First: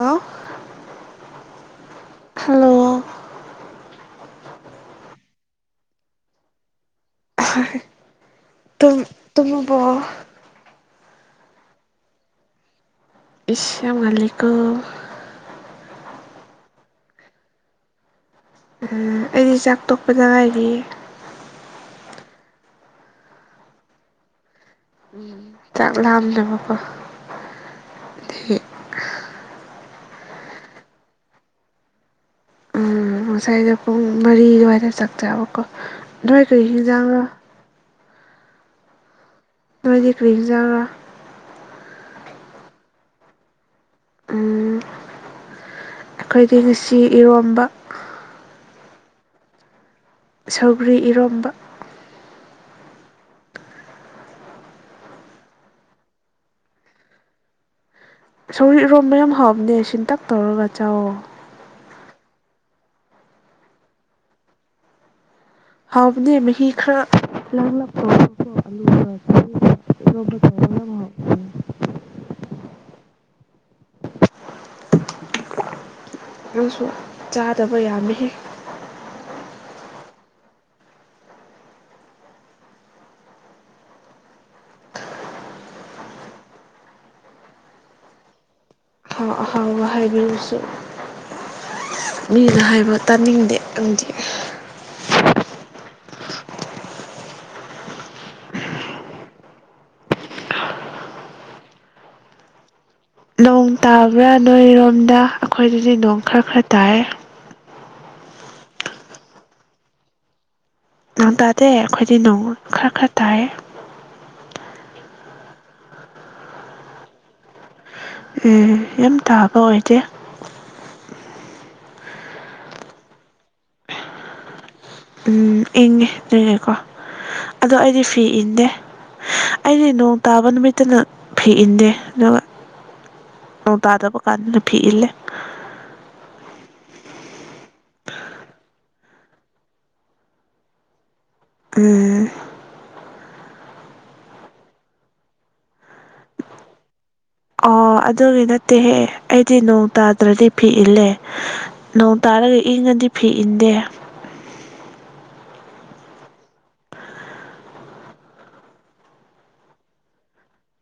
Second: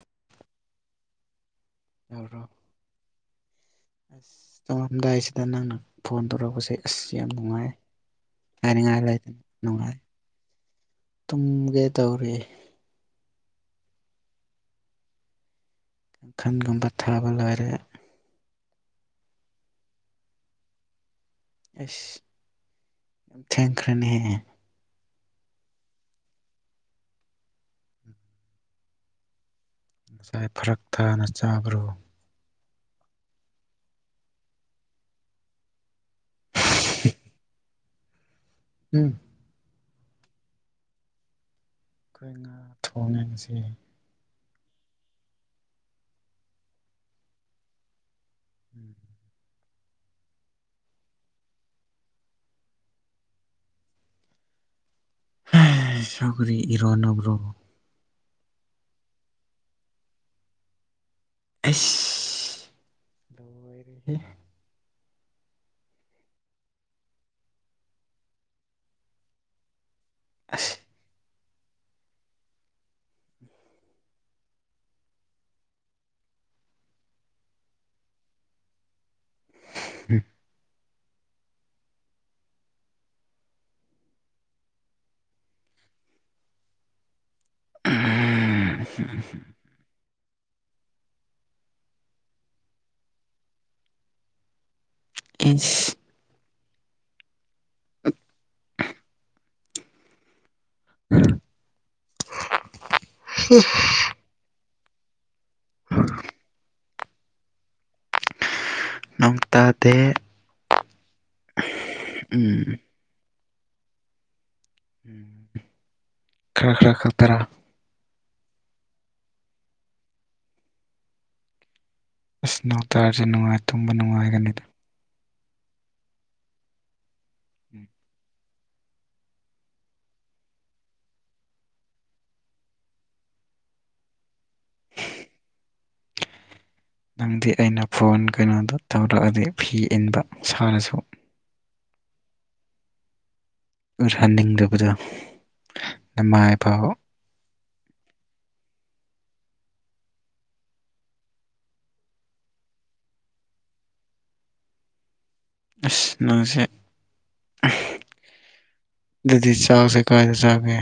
ꯑ ꯌꯥꯣ ꯑꯁ ꯆꯣꯡꯉꯝꯗꯥꯏꯁꯤꯗ ꯅꯪꯅ ꯐꯣꯟ ꯇꯧꯔꯛꯄꯁꯦ ꯑꯁ ꯌꯥꯝ ꯅꯨꯡꯉꯥꯏ ꯇꯨꯝ ꯍꯥꯏꯅꯤꯡꯉꯥꯏꯂꯗꯅ ꯅꯨꯡꯉꯥꯏ ꯇꯨꯝꯃꯕꯣ ꯇꯨꯝꯒꯦ ꯇꯧꯔꯤ ꯑꯁꯂꯝ ꯂꯩꯀꯨ ꯀꯥꯡꯈꯜꯒꯨꯝꯕ ꯊꯥꯕ ꯂꯥꯏꯔꯦ ꯎꯝ ꯑꯩꯗꯤ ꯆꯥꯛ ꯇꯣꯛꯄꯗ ꯉꯥꯏꯔꯤ ꯌꯥꯝ ꯊꯦꯡꯈ꯭ꯔꯦꯅꯦꯍꯦ ꯆꯥꯛ ꯂꯥꯛꯑꯝꯅꯦꯕꯀꯣ ꯉꯁꯥꯏ ꯐꯔꯛ ꯊꯥꯅ ꯆꯥꯕ꯭ꯔꯣ ꯉꯁꯥꯏꯗ ꯄꯨꯡ ꯃꯔꯤ ꯑꯗꯨꯋꯥꯏꯗ ꯆꯥꯛꯆꯥꯥꯕꯀꯣ ꯅꯣꯏ ꯀꯔꯤ ꯌꯦꯟꯖꯥꯡꯒꯣ ꯎꯝ ꯅꯣꯏꯗꯤ ꯀ꯭ꯔꯤꯖꯕ꯭ꯔꯥ ꯑꯩꯈꯣꯏ ꯉꯥ ꯊꯣꯡꯉꯕꯁꯤ ꯑꯩꯈꯣꯏꯗꯤ ꯉꯁꯤ ꯏꯔꯣꯝꯕ ꯎꯝ ꯁꯧꯒ꯭ꯔꯤ ꯏꯔꯣꯝꯕ ꯁꯒꯔꯤ ꯏꯔꯣꯟ ꯅꯕ꯭ꯔꯣꯣ ꯁꯧꯔꯤꯔꯣꯝꯕ ꯌꯥꯝ ꯍꯥꯎꯕꯅꯦ ꯁꯤꯟꯇꯛ ꯇꯧꯔꯒ ꯆꯥꯛꯑꯣꯣ ꯂꯣꯏꯔꯤꯦ ꯍꯥꯎꯕꯗꯤ ꯃꯍꯤ ꯈꯔ ꯂꯥꯡꯂꯛꯄ ꯏꯣꯕꯨ ꯊ ꯑꯁ ꯑꯗꯨꯪꯁꯨ ꯆꯥꯗꯕ ꯌꯥꯝꯃꯤ ꯎꯝ ꯎꯝ ꯑꯍꯥꯎ ꯑꯍꯥꯎꯕ ꯍꯥꯏꯕꯤꯔꯁꯤ ꯃꯤꯅ ꯍꯥꯏꯕ ꯇꯥꯅꯤꯡꯗꯦ ꯑꯗꯨꯗꯤ ꯏꯁ ꯎꯝ ꯅꯣꯡ ꯇꯥꯕ꯭ꯔꯥ ꯅꯣꯏꯔꯣꯝꯗ ꯑꯩꯈꯣꯏꯗꯗꯤ ꯅꯣꯡ ꯈꯔ ꯈꯔ ꯇꯥꯏꯔꯦ ꯅꯣꯡꯇꯥꯗ ꯅꯪ ꯇꯥꯗꯦ ꯑꯩꯈꯣꯏꯗꯤ ꯅꯣꯡ ꯈꯔ ꯈꯔ ꯇꯥꯏꯌꯦ ꯈꯔ ꯈꯔ ꯈ ꯇꯔꯥ ꯑꯦ ꯌꯥꯝ ꯇꯥꯕ ꯑꯣꯏꯗꯦ ꯑꯁ ꯎ ꯇꯔꯁꯨ ꯅꯨꯡꯉꯥꯏ ꯇꯨꯝꯕ ꯅꯨꯡꯉꯥꯏꯒꯅꯤꯗ ꯎ ꯏꯪꯉꯦ ꯅ ꯏꯉꯦꯀꯣ ꯑꯗꯣ ꯎꯝ ꯑꯩꯗꯤ ꯐꯤ ꯏꯟꯗꯦ ꯑꯩꯗꯤ ꯅꯣꯡ ꯇꯥꯕ ꯅꯨꯃꯤꯠꯇꯅ ꯐꯤ ꯏꯟꯗꯦ ꯑꯗꯨꯒ ꯑꯣ ꯇꯥꯗꯕ ꯀꯥꯥꯟ ꯅꯨ ꯐꯤ ꯏꯂꯦ ꯅꯪꯗꯤ ꯑꯩꯅ ꯐꯣꯟ ꯀꯩꯅꯣꯗꯣ ꯇꯧꯔꯛꯑꯗꯤ ꯐꯤ ꯏꯟꯕ ꯁꯥꯔꯁꯨ ꯑꯦ ꯍꯟꯅꯤꯡꯗꯕꯗ ꯅꯃꯥꯕ ꯑꯣ ꯑꯗꯨꯒꯤ ꯅꯠꯇꯦꯍꯦ ꯑꯩꯗꯤ ꯅꯣꯡ ꯇꯥꯗ꯭ꯔꯗꯤ ꯐꯤ ꯏꯜꯂꯦ ꯅ ꯍꯥꯏꯔꯒ ꯏꯪꯉꯗꯤ ꯐꯤ ꯏꯟꯗꯦ ꯑꯁ ꯅꯪꯁꯦ ꯗꯗꯤ ꯆꯒ ꯁꯦ ꯀꯥꯏꯗ ꯆꯒꯦ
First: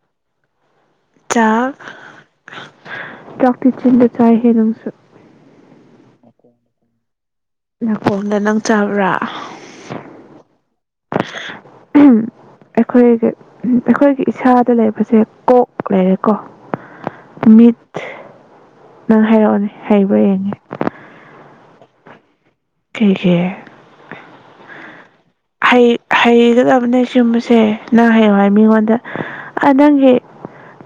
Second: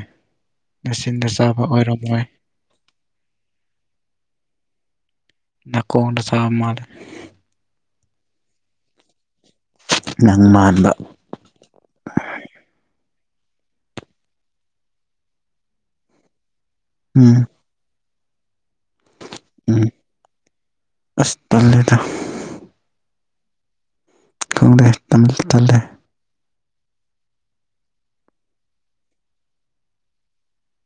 ꯅꯆꯤꯟꯗ ꯆꯥꯕ ꯆꯥꯛ ꯑꯣꯏꯔꯝꯃꯣꯏ ꯆꯥꯛꯇꯤ ꯆꯤꯟꯗ ꯆꯥꯏꯍꯦ ꯅꯪꯁꯨ ꯑꯀꯥꯎꯟꯗ ꯁꯥꯕ ꯃꯥꯅ ꯌꯥꯐꯣꯗ ꯅꯪ ꯆꯕ꯭ꯔꯥ ꯅꯪ ꯃꯥꯟꯕ ꯑꯩꯈꯣꯏꯒꯤ ꯑꯩꯈꯣꯏꯒꯤ ꯏꯁꯥꯗ ꯂꯩꯕꯁꯦ ꯀꯣꯛ ꯂꯩꯔꯦꯀꯣ ꯎꯝ ꯃꯤ ꯅꯪ ꯍꯩꯔꯛꯑꯣꯅꯦ ꯎꯝ ꯍꯩꯕ ꯌꯦꯡꯉꯦ ꯑꯁ ꯇꯜꯂꯦꯗ ꯑꯩꯗꯒꯤꯦ ꯈꯪꯗꯦ ꯇꯜꯗꯤ ꯇꯜꯂꯦ ꯍꯩ ꯍꯩ ꯆꯒꯂꯕꯅꯦ ꯁꯤꯨꯝꯕꯁꯦ ꯅꯪ ꯍꯥꯏꯌꯦꯌꯨ ꯍꯥꯏ ꯃꯤꯉꯣꯟꯗ ꯅꯪꯒꯤ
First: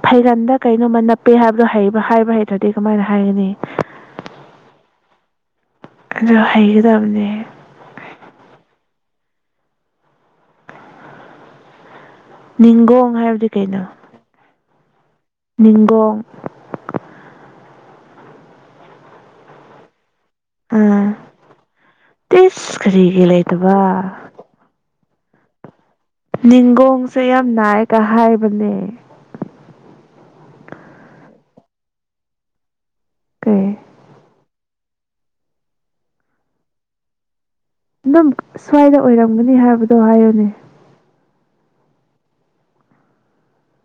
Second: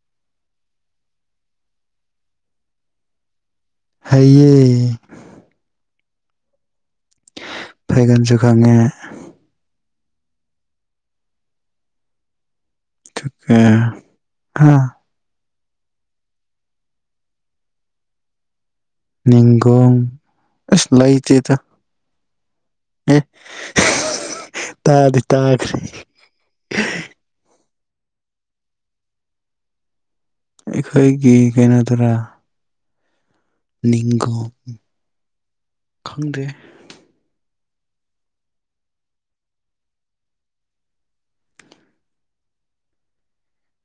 ꯐꯩꯒꯟꯗ ꯀꯩꯅꯣꯝꯃ ꯅꯞꯄꯦ ꯍꯥꯏꯕꯗꯣ ꯍꯩꯕ ꯍꯥꯏꯕ ꯍꯩꯇ꯭ꯔꯗꯤ ꯀꯃꯥꯏꯅ ꯍꯥꯏꯒꯅꯤ ꯍꯩꯌꯦ ꯍꯒꯗꯕꯅꯤ ꯒꯟꯁꯨ ꯈꯉꯦ ꯅꯤꯒꯣꯡ ꯍꯥꯏꯕꯗꯤ ꯀꯩꯅꯣ ꯑ ꯒꯣꯡ ꯒꯣ ꯑꯁ ꯑꯥ ꯂꯩꯥꯏꯇꯦ ꯇ ꯇꯤꯁ ꯑꯦ ꯀꯔꯤꯒꯤ ꯂꯩꯇꯕ ꯇꯥꯗꯤ ꯇꯥꯈ꯭ꯔꯦ ꯅꯤꯒꯣꯡꯁꯦ ꯌꯥꯝ ꯅꯥꯏꯒ ꯍꯥꯏꯕꯅꯦ ꯑꯩꯈꯣꯏꯒꯤ ꯀꯩꯅꯣꯗꯨꯔꯥ ꯀꯩ ꯅꯤꯡꯒꯣ ꯈꯪꯗꯦ ꯑꯗꯨꯝ ꯁ꯭ꯋꯥꯏꯗ ꯑꯣꯏꯔꯝꯒꯅꯤ ꯍꯥꯏꯕꯗꯣ ꯍꯥꯏꯌꯨꯅꯦ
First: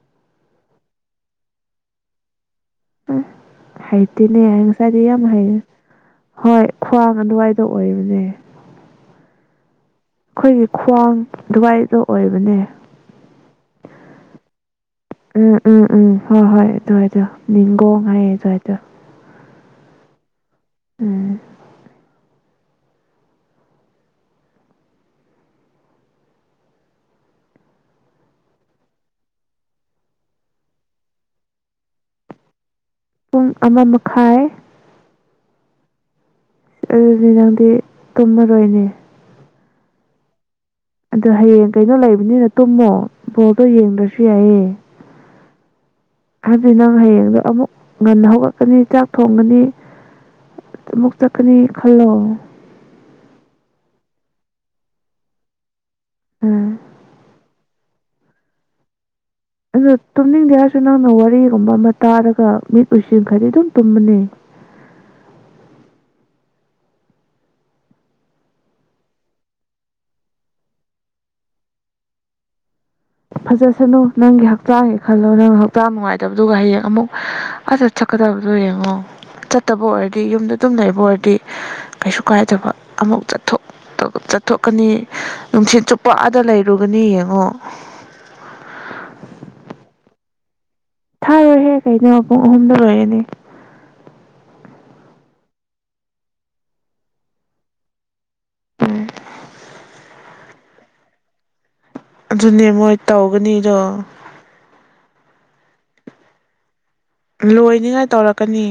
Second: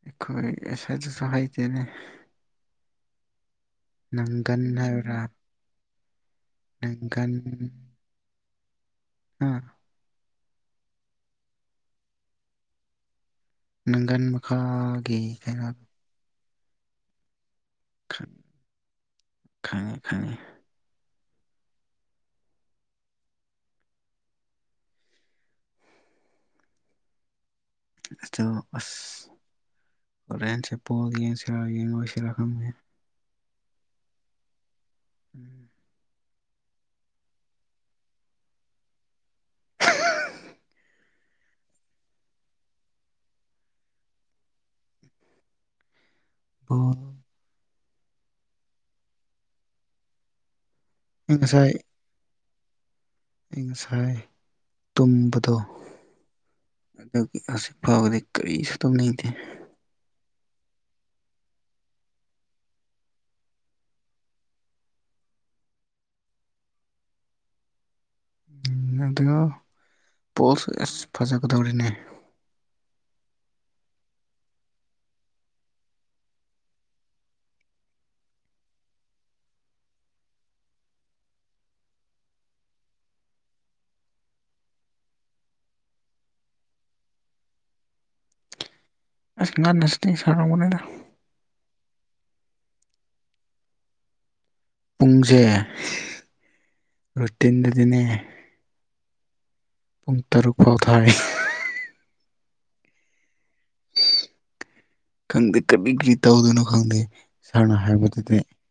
ꯑꯩꯈꯣꯏ ꯉꯁꯥꯏꯗꯁꯨ ꯍꯥꯏꯩꯇꯦꯅꯦ ꯑ ꯍꯩꯇꯅꯦ ꯌꯦꯁꯗꯤ ꯍꯥꯏꯕ꯭ꯔꯥ ꯌꯥꯝ ꯍꯩ ꯍꯣꯏ ꯈ꯭ꯋꯥꯡ ꯅꯪꯒꯟ ꯑꯗꯨꯋꯥꯏꯗ ꯑꯣꯏꯔꯤꯕꯅꯦ ꯑꯥ ꯑꯩꯈꯣꯏꯒꯤ ꯈ꯭ꯋꯥꯡ ꯗꯨꯋꯥꯏꯗꯣ ꯑꯣꯏꯕꯅꯦ ꯅꯪꯒꯟ ꯃꯈꯥꯒꯤ ꯎꯝ ꯎꯝ ꯀꯩꯅꯣꯗ ꯎꯝ ꯍꯣꯏ ꯍꯣꯏ ꯑꯗꯨꯏꯗꯣ ꯅꯤꯡꯅꯤꯡꯒꯣ ꯍꯥꯏꯥꯏ ꯑꯗꯨꯋꯥꯏꯗꯣ ꯈꯪꯉꯦ ꯈꯪꯉꯦ ꯎꯝ ꯆꯣ ꯑꯁ ꯑꯣꯔꯟꯁꯦꯄꯣ ꯌꯦꯟꯁꯤꯔ ꯌꯦ ꯑꯣꯏꯁꯤꯔ ꯈꯦ ꯄꯨꯡ ꯑꯃ ꯃꯈꯥꯏ ꯎꯝ ꯑꯗꯨꯅꯦ ꯅꯪꯗꯤ ꯇꯨꯝꯃꯔꯣꯏꯅꯦ ꯑꯗꯨ ꯍꯌꯦꯡ ꯀꯩꯅꯣ ꯂꯩꯕꯅꯤꯅ ꯇꯨꯝꯃꯣ ꯣꯔꯠꯇꯣ ꯌꯦꯡꯗ꯭ꯔꯁꯨ ꯌꯥꯏꯌꯦꯦ ꯍꯥꯏꯖꯤ ꯅꯪ ꯕꯣꯜ ꯍꯌꯦꯡꯗꯣ ꯑꯃꯨꯛ ꯉꯟꯅ ꯍꯧꯔꯛꯀꯅꯤ ꯆꯥꯛ ꯊꯣꯡꯒꯅꯤ ꯃꯛꯇ ꯇꯈꯅꯤ ꯈꯜꯂꯣ ꯑꯏꯤꯡ ꯁꯥꯏ ꯇꯨꯝꯕꯗꯣ ꯎꯝ ꯑꯗꯨꯒꯤ ꯐꯥꯎꯕꯗꯤ ꯀꯔꯤ ꯁꯠꯇꯝ ꯂꯩꯗꯦ ꯑ ꯇꯨꯝꯅꯤꯡꯗꯦ ꯍꯥꯏꯔꯁꯨ ꯅꯪꯅ ꯋꯥꯔꯤꯒꯨꯝꯕ ꯑꯃ ꯇꯥꯔꯒ ꯃꯤꯠ ꯎꯁꯤꯟ ꯈꯔꯗꯤ ꯑꯗꯨꯝ ꯇꯨꯝꯕꯅꯤ [unintelligible] ꯎꯝ ꯑꯗꯨꯒ ꯄꯣꯁꯨ ꯑꯁ ꯐꯖꯒꯗꯧꯔꯤꯅꯦ ꯐꯖꯁꯅꯨ ꯅꯪꯒꯤ ꯍꯛꯆꯥꯡꯒꯤ ꯈꯜꯂꯣ ꯅꯪ ꯍꯛꯆꯥꯡ ꯅꯨꯡꯉꯥꯏꯗꯕꯗꯨꯒ ꯍꯌꯦꯡ ꯑꯃꯨꯛ ꯐꯖꯠꯀꯠ ꯐꯗꯕꯗꯣ ꯌꯦꯡꯉꯣ ꯆꯠꯇꯕ ꯑꯣꯏꯔꯗꯤ ꯌꯨꯝꯗ ꯑꯗꯨꯝ ꯂꯩꯕ ꯑꯣꯏꯔꯗꯤ ꯀꯩꯁꯨ ꯀꯥꯏꯗꯕ ꯑꯃꯐꯥꯎ ꯆꯠꯊꯣꯛ ꯆꯠꯊꯣꯛꯀꯅꯤ ꯅꯨꯡꯁꯤꯠ ꯆꯨꯞꯄ ꯑꯥꯗ ꯂꯩꯔꯨꯒꯅꯤ ꯌꯦꯡꯉꯣ ꯑꯁ ꯉꯥꯟꯅꯁꯤꯇ ꯁꯔꯕꯗ ꯊꯥꯔꯣꯏꯍꯦ ꯀꯩꯅꯣ ꯄꯨꯡ ꯑꯍꯨꯝꯗ ꯂꯣꯏꯔꯅꯤ ꯄꯨꯡꯁꯦ ꯔꯨꯇꯤꯟꯗꯗꯤꯅꯦ ꯇꯔꯨꯛ ꯐꯥꯎ ꯊꯥꯔꯤ ꯑꯗꯨꯅꯦ ꯃꯣꯏ ꯇꯧꯒꯅꯤꯗꯣ ꯈꯪꯗꯦ ꯀꯗꯤ ꯒꯤꯔꯤꯇ ꯑꯣꯗꯅ ꯈꯪꯗ ꯁꯅ ꯂꯣꯏꯅꯤꯉꯥꯏ ꯍꯥꯏꯕꯗꯤꯗ ꯇꯧꯔꯛꯀꯅꯤ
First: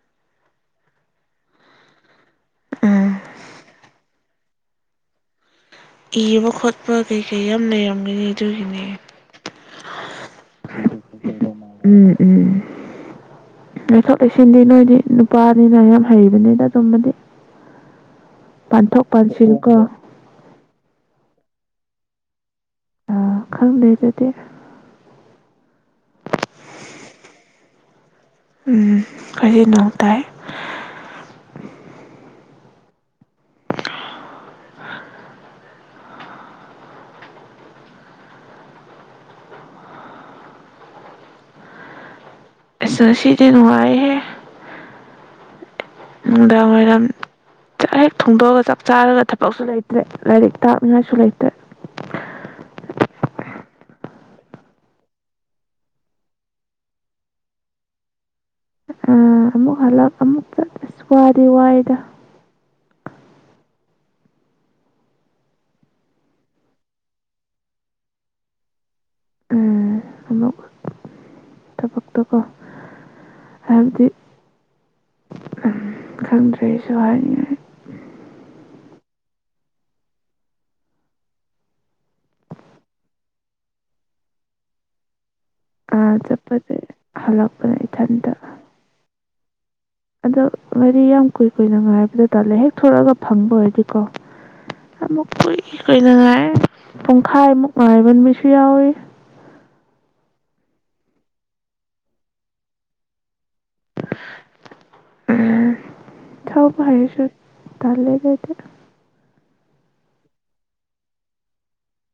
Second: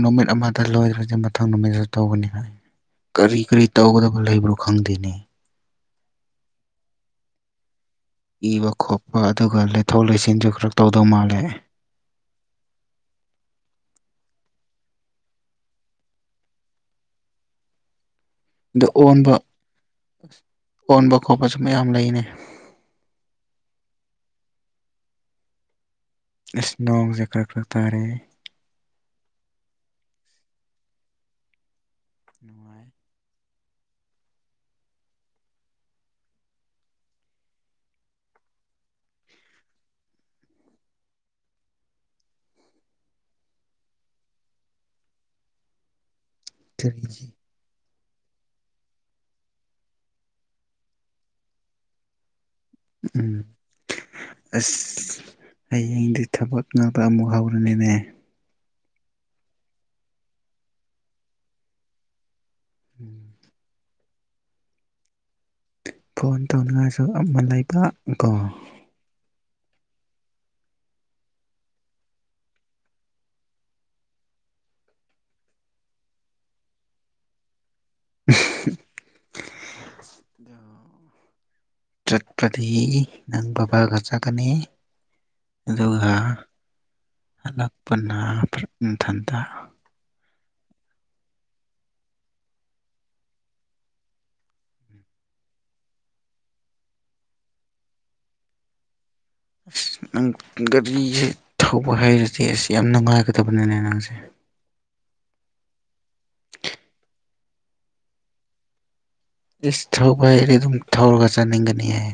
ꯅꯨꯃꯤꯠ ꯑꯃꯗ ꯂꯣꯏꯗ꯭ꯔꯗꯤ ꯃꯊꯪ ꯅꯨꯃꯤꯠꯇꯁꯨ ꯇꯧꯒꯅꯤ ꯎꯝ ꯀꯔꯤ ꯀꯔꯤ ꯇꯧꯒꯗꯕ ꯂꯩꯕ꯭ꯔꯣ ꯈꯪꯗꯦꯅꯦ ꯏꯕ ꯈꯣꯠꯄ ꯀꯩ ꯀꯩ ꯌꯥꯝ ꯂꯩꯔꯝꯒꯦ ꯏꯕ ꯈꯣꯠꯄ ꯑꯗꯨꯒ ꯂꯩꯊꯣꯛ ꯂꯩꯁꯤꯟꯁꯨ ꯈꯔ ꯇꯧꯗꯧ ꯃꯥꯜꯂꯦ ꯎꯝ ꯎꯝ ꯑꯊ ꯇꯩꯁꯟꯗꯤ ꯅꯣꯏꯗꯤ ꯅꯨꯄꯥꯅꯤꯅ ꯌꯥꯝ ꯍꯩꯕꯅꯤꯗ ꯑꯗꯨꯨꯝꯝꯕꯗꯤ ꯑꯗꯨ ꯑꯣꯟꯕ ꯑꯣꯟꯕ ꯈꯣꯠꯄꯁꯨ ꯃꯌꯥꯝ ꯂꯩꯅꯩ ꯑ ꯈꯪꯗꯩꯗꯗꯤ ꯏꯁ ꯅꯣꯡꯁꯦ ꯀꯔꯛꯔꯛꯇꯥꯔꯦ ꯎꯝ ꯀꯖꯤꯅꯅꯨꯡ ꯇꯥꯏ ꯅꯨꯡꯉꯥꯏ ꯑꯁ ꯁꯤꯗꯤ ꯅꯨꯡꯉꯥꯏꯍꯦ ꯅꯨꯡꯗꯥ ꯃ ꯑꯣꯏꯔꯝ ꯆꯦ ꯊꯣꯡꯗꯣꯛꯑꯒ ꯆꯞ ꯆꯥꯔꯒ ꯊꯕꯛꯁꯨ ꯂꯩꯇ꯭ꯔꯦ ꯂꯥꯏꯔꯤꯛ ꯇꯥꯛꯅꯤꯡꯉꯥꯏꯁꯨ ꯂꯩꯇ꯭ꯔꯦ ꯎꯝ ꯑꯁ ꯍꯌꯦꯡꯗꯤ ꯊꯕꯛ ꯉꯥꯛꯇ ꯑꯃꯨꯛ ꯍꯧꯔꯅꯤꯅꯦ ꯑ ꯑꯃꯛ ꯍꯂꯥꯎ ꯑꯃꯛꯁ ꯄꯨꯋꯥ ꯋꯥꯗꯣꯛ ꯎꯝ ꯐꯣꯟ ꯇꯧꯅꯤꯡꯉꯥꯏꯁꯨ ꯑꯃ ꯂꯩꯕ ꯀꯣ ꯑ ꯑꯃꯃ ꯇ ꯄꯣꯛꯛꯇ ꯀ ꯍꯥꯏꯗꯤ ꯎꯝ ꯈꯪꯗ꯭ꯔꯦꯁꯨ ꯍꯥꯏꯅꯤ [inaudible] ꯆꯠꯄꯗꯤ ꯅꯪ ꯕꯕꯥꯔꯒ ꯆꯠꯒꯅꯤ ꯑꯗꯨꯒ ꯑꯥ ꯆꯠꯄꯁꯦ ꯍꯜꯂꯛꯄꯅ ꯏꯊꯟꯇ ꯏꯊꯟꯇ ꯑꯗꯣ ꯍꯥꯏꯗꯤ ꯌꯥꯝ ꯀꯨꯏ ꯀꯨꯏꯅ ꯉꯥꯏꯕꯗ ꯇꯥꯜꯂꯦ ꯍꯦꯛ ꯊꯂꯛꯑꯒ ꯐꯪꯕ ꯑꯣꯏꯔꯗꯤꯀꯣ ꯑꯃꯨꯛ ꯀꯨꯏ ꯀꯨꯏꯅꯉꯥꯏ ꯄꯨꯡꯈꯥꯏꯃꯨꯛ ꯉꯥꯏꯕ ꯅꯨꯃꯤꯠꯁꯨ ꯌꯥꯎꯏꯤ ꯑꯁ ꯅꯪ ꯒꯥꯔꯤꯁꯦ ꯊꯧꯕ ꯍꯥꯏꯩꯔꯗꯤ ꯑꯁ ꯌꯥꯝ ꯅꯨꯡꯉꯥꯏꯒꯗꯕꯅꯤꯅꯦ ꯅꯪꯁꯦ ꯊꯥꯎ ꯄꯔꯁꯨ ꯇꯂ ꯂꯩꯗ ꯏꯁ ꯊꯧꯕ ꯍꯥꯏꯗꯤ ꯑꯗꯨꯝ ꯊꯧꯔꯒ ꯆꯥꯅꯤꯡꯒꯅꯤ ꯍꯥꯏ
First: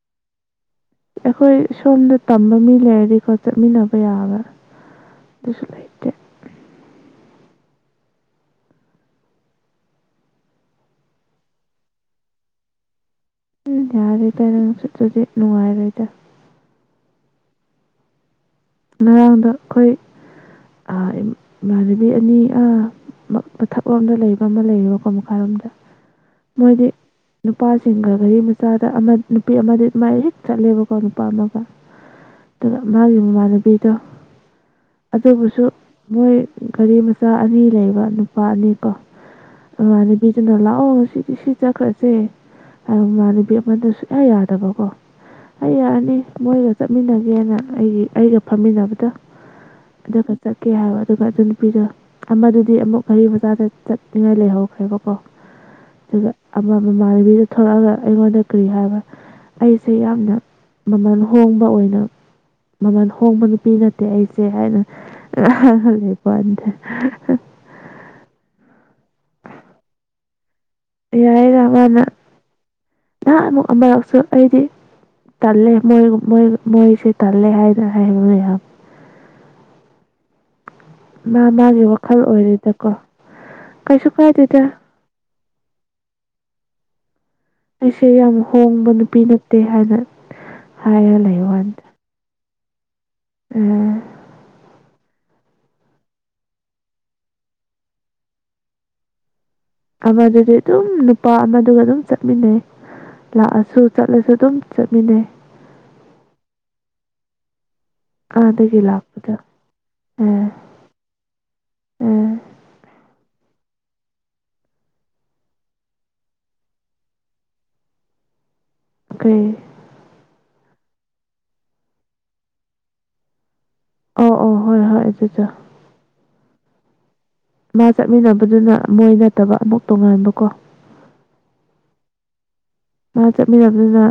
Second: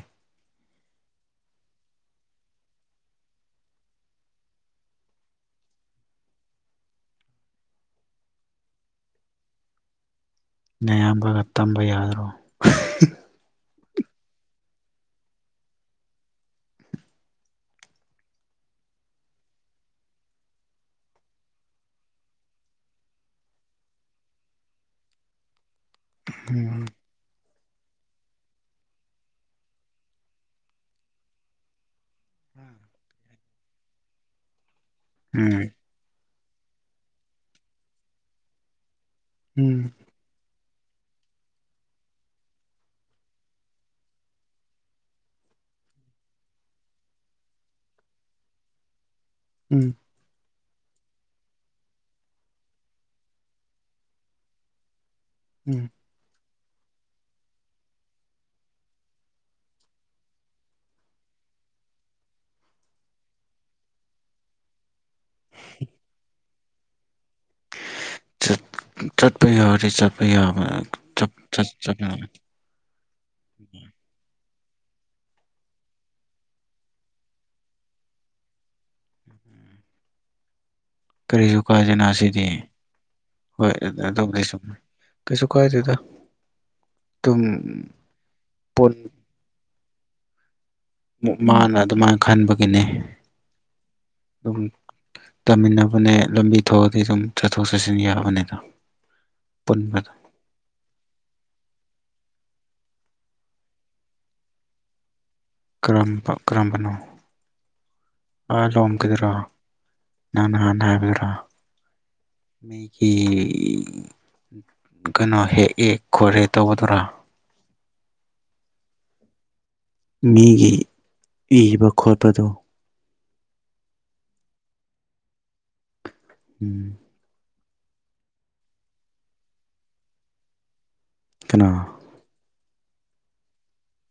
ꯑꯩꯈꯣꯏ ꯁꯣꯝꯗ ꯇꯝꯕ ꯃꯤ ꯂꯩꯔꯗꯤꯀꯣ ꯆꯠꯃꯤꯟꯅꯕ ꯌꯥꯕ꯭ꯔꯥ ꯁ ꯂꯥꯏꯦ ꯑꯌꯥꯝꯕꯒ ꯇꯝꯕ ꯌꯥꯗ꯭ꯔꯣ ꯎ ꯌꯥꯔꯤꯦ ꯄꯔꯁꯨꯗꯤ ꯅꯨꯡꯉꯥꯏꯔꯣꯏꯗ ꯉꯔꯥꯡꯗ ꯑꯩꯈꯣꯏ ꯏꯃꯥꯟꯅꯕꯤ ꯑꯅꯤ ꯃꯊꯛꯂꯣꯝꯗ ꯂꯩꯕ ꯑꯃ ꯂꯩꯌꯦꯕꯀꯣ ꯃꯈꯥꯏꯜꯔꯣꯝꯗ ꯎꯝ ꯅꯨꯄꯥꯁꯤꯡꯒ ꯒꯥꯔꯤ ꯃꯆꯥꯗ ꯑꯃ ꯅꯨꯄꯤ ꯑꯃꯗꯤ ꯑꯗꯨꯃꯥꯏꯅ ꯍꯦꯛ ꯆꯠꯂꯦꯕꯀꯣ ꯅꯨꯄꯥ ꯑꯃꯒ ꯑꯗꯨꯒ ꯃꯥꯒꯤ ꯃꯃꯥꯟꯅꯕꯤꯗꯣ ꯎꯝ ꯑꯗꯨꯕꯨꯁꯨ ꯃꯣꯏ ꯒꯥꯔꯤ ꯃꯆꯥ ꯑꯅꯤ ꯂꯩꯕ ꯅꯨꯄꯥ ꯑꯅꯤ ꯀꯣ ꯎꯝ ꯏꯃꯥꯟꯅꯕꯤꯗꯨꯅ ꯂꯥꯛꯑꯣ ꯑꯧ ꯉ ꯁꯤꯗꯤ ꯁꯤ ꯆꯠꯈ꯭ꯔꯁꯦꯃꯅꯕꯦꯛ ꯑꯃꯗ ꯁꯨꯡꯛꯌꯥ ꯌꯥꯗꯕꯀꯣ ꯑꯩ ꯌꯥꯔꯅꯤ ꯃꯣꯏꯒ ꯆꯠꯃꯤꯟꯅꯒꯦꯅ ꯑꯩꯒꯤ ꯑꯩꯒ ꯐꯝꯃꯤꯟꯅꯕꯗ ꯎꯝ ꯑꯗꯨ ꯆꯠꯀꯦ ꯍꯥꯏꯔꯣ ꯑꯗꯨꯒ ꯑꯗꯨ ꯅꯨꯄꯤꯗꯣ ꯑꯃꯗꯨꯗꯤ ꯑꯃꯨꯛ ꯘꯔꯤ ꯕꯖꯥꯔꯗ ꯆꯠꯅꯤꯡꯉꯥꯏ ꯂꯩꯍꯧꯈ꯭ꯔꯦꯀꯀꯣ ꯎꯝ ꯑꯃ ꯃꯃꯥꯟꯅꯕꯤꯗ ꯊꯣꯛꯂꯛꯑꯒ ꯑꯩꯉꯣꯟꯗ ꯀꯔꯤ ꯍꯥꯏꯕ ꯑꯩꯁꯦ ꯌꯥꯝꯅ ꯃꯃꯜ ꯍꯣꯡꯕ ꯑꯣꯏꯅ ꯃꯃꯜ ꯍꯣꯡꯕ ꯅꯨꯄꯤ ꯅꯠꯇꯦ ꯑꯩꯁꯦ ꯍꯥꯏꯅꯂ ꯄꯥꯟꯗꯦ ꯆꯠꯄ ꯌꯥꯔꯦ ꯆꯠꯄ ꯌꯥ ꯌꯥꯏꯔ ꯃꯥꯅ ꯅꯍꯥꯛ ꯑꯃꯨꯛ ꯑꯃꯔꯛꯁꯨ ꯑꯩꯗꯤ ꯇꯜꯂꯦ ꯃꯣꯏꯣꯏ ꯃꯣꯏꯁꯤꯦ ꯇꯜꯂꯦ ꯍꯥꯏꯗꯅ ꯍꯥꯏꯕꯅꯦ ꯌꯥꯝ ꯃꯥ ꯀꯔꯤꯁꯨ ꯃꯥꯒꯤ ꯀꯥꯗꯦꯅ ꯋꯥꯈꯜ ꯁꯤꯗꯤ ꯑꯣꯏꯔꯦꯗꯀꯣ ꯍꯣꯏ ꯀꯩꯁꯨ ꯑꯗꯨꯕꯨꯗꯤ ꯀꯥꯏꯗꯦꯗ ꯁꯨꯝ ꯀꯩꯁꯨ ꯀꯥꯏꯗꯣꯏꯗ ꯑꯩꯁꯦ ꯌꯥꯝ ꯍꯣꯡꯕ ꯅꯨꯄꯤ ꯅꯠꯇꯦ ꯍꯥꯏꯅ ꯍꯥꯏꯔ ꯃꯥꯅ ꯂꯩꯕꯋꯥꯅꯤꯗ ꯑꯗꯨꯃꯥꯏꯅ ꯈꯟꯕꯒꯤꯅꯤ ꯑꯗꯨꯝ ꯇꯝꯃꯤꯟꯅꯕ ꯅꯦ ꯂꯝꯕꯤ ꯊꯑꯗꯤ ꯑꯗꯨꯝ ꯆꯠꯊꯣꯛ ꯆꯠꯁꯤꯟ ꯌꯥꯕꯅꯤꯗ ꯄꯨꯟꯕꯗ ꯑꯃꯗꯨꯗꯤ ꯑꯗꯨꯝ ꯅꯨꯄꯥ ꯑꯃꯗꯨꯒ ꯑꯗꯨꯝ ꯆ ꯆꯠꯃꯤꯟꯅꯩ ꯂꯥꯛꯑꯁꯨ ꯆꯠꯂꯁꯨ ꯑꯗꯨꯝ ꯆꯠꯃꯤꯟꯅꯩ ꯀꯔꯝꯕ ꯀꯔꯝꯕꯅꯣ ꯑꯥ ꯑꯥꯗꯒꯤ ꯂꯣꯝꯈꯤꯗꯔꯣ ꯂꯥꯛꯄꯗꯣ ꯑ ꯅꯥꯟ ꯍ ꯍꯥꯏꯕꯤꯌ꯭ꯔ ꯑ ꯃꯤꯒꯤ ꯀꯒꯅꯣ ꯍꯦꯛꯑ ꯈꯣꯏꯍꯦ ꯇꯧꯒꯗꯔꯥ ꯑꯩꯈꯦ ꯃꯤꯒꯤ ꯏꯕ ꯈꯣꯠꯄꯗꯨ ꯑꯣ ꯑꯣ ꯍꯣꯏ ꯍꯣꯏ ꯑꯗꯨꯁꯨ ꯎꯝ ꯃꯥ ꯆꯠꯃꯤꯟꯅꯕꯗꯨꯅ ꯃꯣꯏ ꯅꯠꯇꯕ ꯑꯃꯨꯛ ꯇꯣꯉꯥꯟꯕꯀꯣ ꯀꯅꯥ ꯃꯥ ꯆꯠꯃꯤꯟꯅꯕꯗꯨꯅ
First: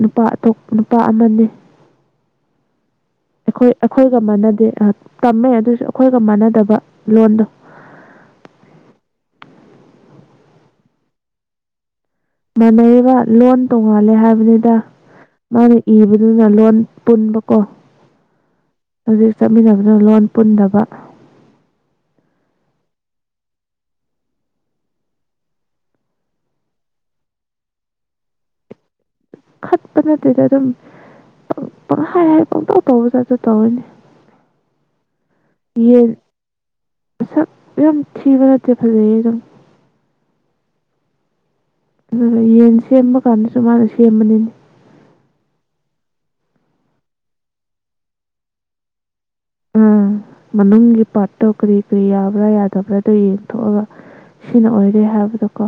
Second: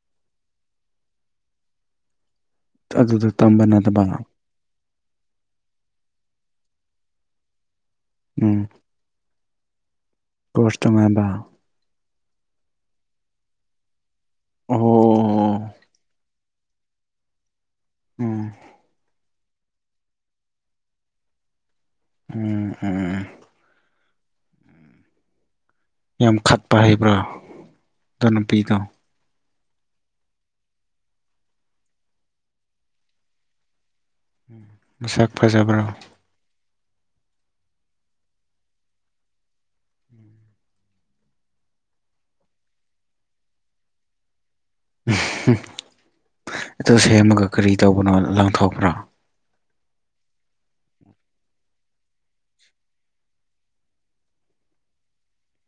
ꯅꯨꯄꯥꯇ ꯅꯨꯄꯥ ꯑꯃꯅꯤ ꯑꯗꯨꯗꯣ ꯇꯝꯕ ꯑꯩꯈꯣꯏ ꯅꯠꯇꯕ ꯑꯩꯈꯣꯏꯒ ꯃꯥꯟꯅꯗꯦ ꯇꯝꯃꯦ ꯑꯗꯨꯁꯨ ꯑꯩꯈꯣꯏꯒ ꯃꯥꯟꯅꯗꯕ ꯂꯣꯟꯗꯣ ꯎꯝ ꯀꯣꯁꯇꯉꯥꯏꯕ ꯃꯥꯟꯅꯔꯤꯕ ꯂꯣꯟ ꯇꯣꯡꯉꯥꯜꯂꯦ ꯍꯥꯏꯕꯅꯤꯗ ꯑꯣ ꯃꯥꯅ ꯏꯕ ꯑꯗꯨꯅ ꯂꯣꯟ ꯄꯨꯟꯕꯀꯣ ꯎꯝ ꯍꯧꯖꯤꯛ ꯆꯠꯃꯤꯟꯅꯕꯅ ꯂꯣꯟ ꯄꯨꯟꯗꯕ ꯎꯝ ꯎꯝ ꯌꯥꯝ ꯈꯠꯄ ꯍꯩꯕ꯭ꯔꯥ ꯑꯅꯄꯤꯗꯣ ꯈꯠꯄ ꯅꯠꯇꯦꯗ ꯑꯗꯨꯝ ꯄ ꯄꯪꯍꯥꯏ ꯍꯥꯏ ꯄꯪꯇꯧ ꯇꯥꯎꯧꯕꯗ ꯑꯗꯨ ꯇꯧꯔꯅꯤ ꯃꯁꯛ ꯐꯖꯕ꯭ꯔꯥ ꯌꯥꯝ ꯊꯤꯕ ꯅꯠꯇꯦ ꯐꯖꯩꯝ ꯑꯗꯨ ꯌꯦꯟ ꯁꯦꯝꯕ ꯀꯥꯟꯗꯁꯨ ꯃꯥꯅ ꯁꯦꯝꯕꯅꯤꯅꯦ ꯎꯝ ꯑꯣ ꯁꯦꯝꯃꯒ ꯀꯔꯤ ꯇꯧꯕꯅꯣ ꯂꯪꯊꯣꯛꯄ꯭ꯔꯥ ꯎꯝ ꯃꯅꯨꯡꯒꯤ ꯄꯥꯔꯠꯇꯣ ꯀꯔꯤ ꯀꯔꯤ ꯌꯥꯕ꯭ꯔꯥ ꯌꯥꯗꯕ꯭ꯔꯥꯗꯣ ꯌꯦꯡꯊꯣꯛꯑꯒ ꯁꯤꯅ ꯑꯣꯏꯔꯦ ꯍꯥꯏꯕꯗꯣ ꯀꯣ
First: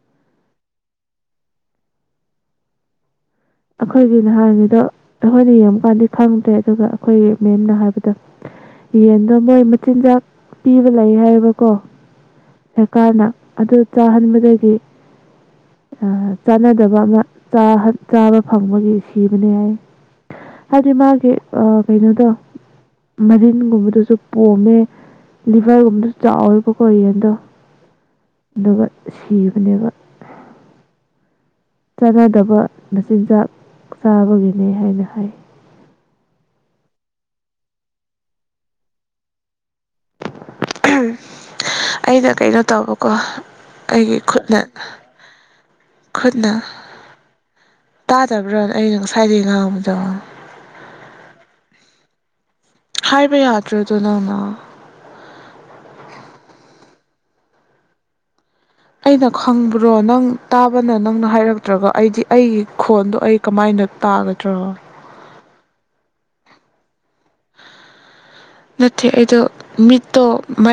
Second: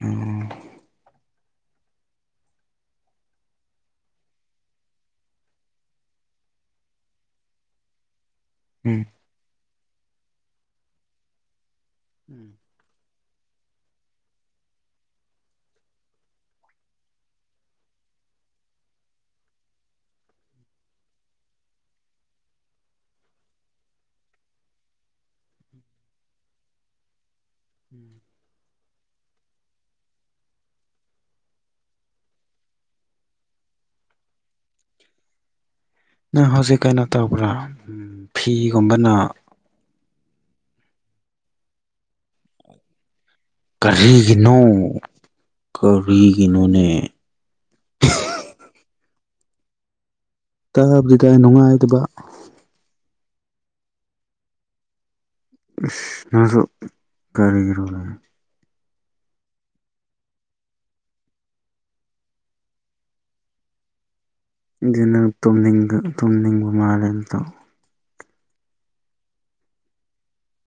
ꯎꯝ ꯑꯩꯈꯣꯏꯒꯤꯅ ꯍꯥꯏꯔꯤꯉꯩꯗꯣ ꯑꯩꯈꯣꯏꯅ ꯌꯦꯡꯕꯀꯥꯟꯗꯤ ꯈꯪꯗ꯭ꯔꯦ ꯑꯗꯨꯒ ꯑꯩꯈꯣꯏꯒꯤ ꯃꯦꯝꯅ ꯍꯥꯏꯕꯗꯣ ꯎꯝ ꯌꯦꯟꯗꯣ ꯃꯣꯏ ꯃꯆꯤꯟꯖꯥꯛ ꯄꯤꯕ ꯂꯩ ꯍꯥꯏꯕꯀꯣ ꯁꯔꯀꯥꯅ ꯑꯗꯨ ꯆꯥꯍꯟꯕꯗꯒꯤ ꯆꯥꯟꯅꯗꯕ ꯑꯃ ꯆꯥ ꯆꯥꯕ ꯐꯪꯕꯒꯤ ꯁꯤꯕꯅꯦ ꯍꯥꯏꯏ ꯍꯥꯏꯗꯤ ꯃꯥꯒꯤ ꯀꯩꯅꯣꯗꯣ ꯃꯔꯤꯟꯒꯨꯝꯕꯗꯨꯁꯨ ꯄꯣꯝꯃꯦ ꯂꯤꯚꯔꯒꯨꯝꯕꯗꯁꯨ ꯆꯥꯎꯔꯤꯕꯣ ꯀꯣꯔꯤꯦꯟꯗꯣ ꯑꯗꯨꯒ ꯁꯤꯕꯅꯦꯕ ꯆꯥꯟꯅꯗꯕ ꯅꯆꯤꯟꯖꯥꯛ ꯆꯥꯕꯒꯤꯅꯦ ꯍꯥꯏꯅ ꯍꯥꯏ ꯅꯪ ꯍꯧꯖꯤꯛ ꯀꯩꯅꯣ ꯇꯧꯕ꯭ꯔꯥ ꯐꯤꯒꯨꯝꯕꯅ ꯑꯩꯅ ꯀꯩꯅꯣ ꯇꯧꯕꯀꯣ ꯑꯩꯒꯤ ꯀꯔꯤꯒꯤꯅꯣ ꯈꯨꯠꯅ ꯀꯔꯤꯒꯤꯅꯣꯅꯦ ꯇꯥꯗꯕ꯭ꯔꯥꯅ ꯑꯩꯅ ꯉꯁꯥꯏꯗꯒꯤꯩ ꯉꯥꯡꯕꯗꯣ ꯇꯥꯕꯗꯨꯗ ꯅꯨꯡꯉꯥꯏꯇꯕ ꯍꯥꯏꯕ ꯌꯥꯗ꯭ꯔꯗꯨ ꯅꯪꯅ ꯏꯁ ꯅꯁꯨ ꯀꯔꯤꯒꯔꯣ ꯂꯩ ꯑꯩꯅ ꯈꯪꯕ꯭ꯔꯣ ꯅꯪ ꯇꯥꯕꯅ ꯅꯪꯅ ꯍꯥꯏꯔꯛꯇ꯭ꯔꯒ ꯑꯩꯗꯤ ꯑꯩꯒꯤ ꯈꯣꯟꯗꯣ ꯑꯩ ꯀꯃꯥꯏꯅ ꯅꯨꯄꯥꯒꯠ ꯅ ꯇꯣꯃꯤꯂꯤ ꯇꯣꯝꯂꯤꯕ ꯃꯥꯂ ꯇ ꯅꯠꯇ ꯑꯩꯗ ꯃꯤꯣ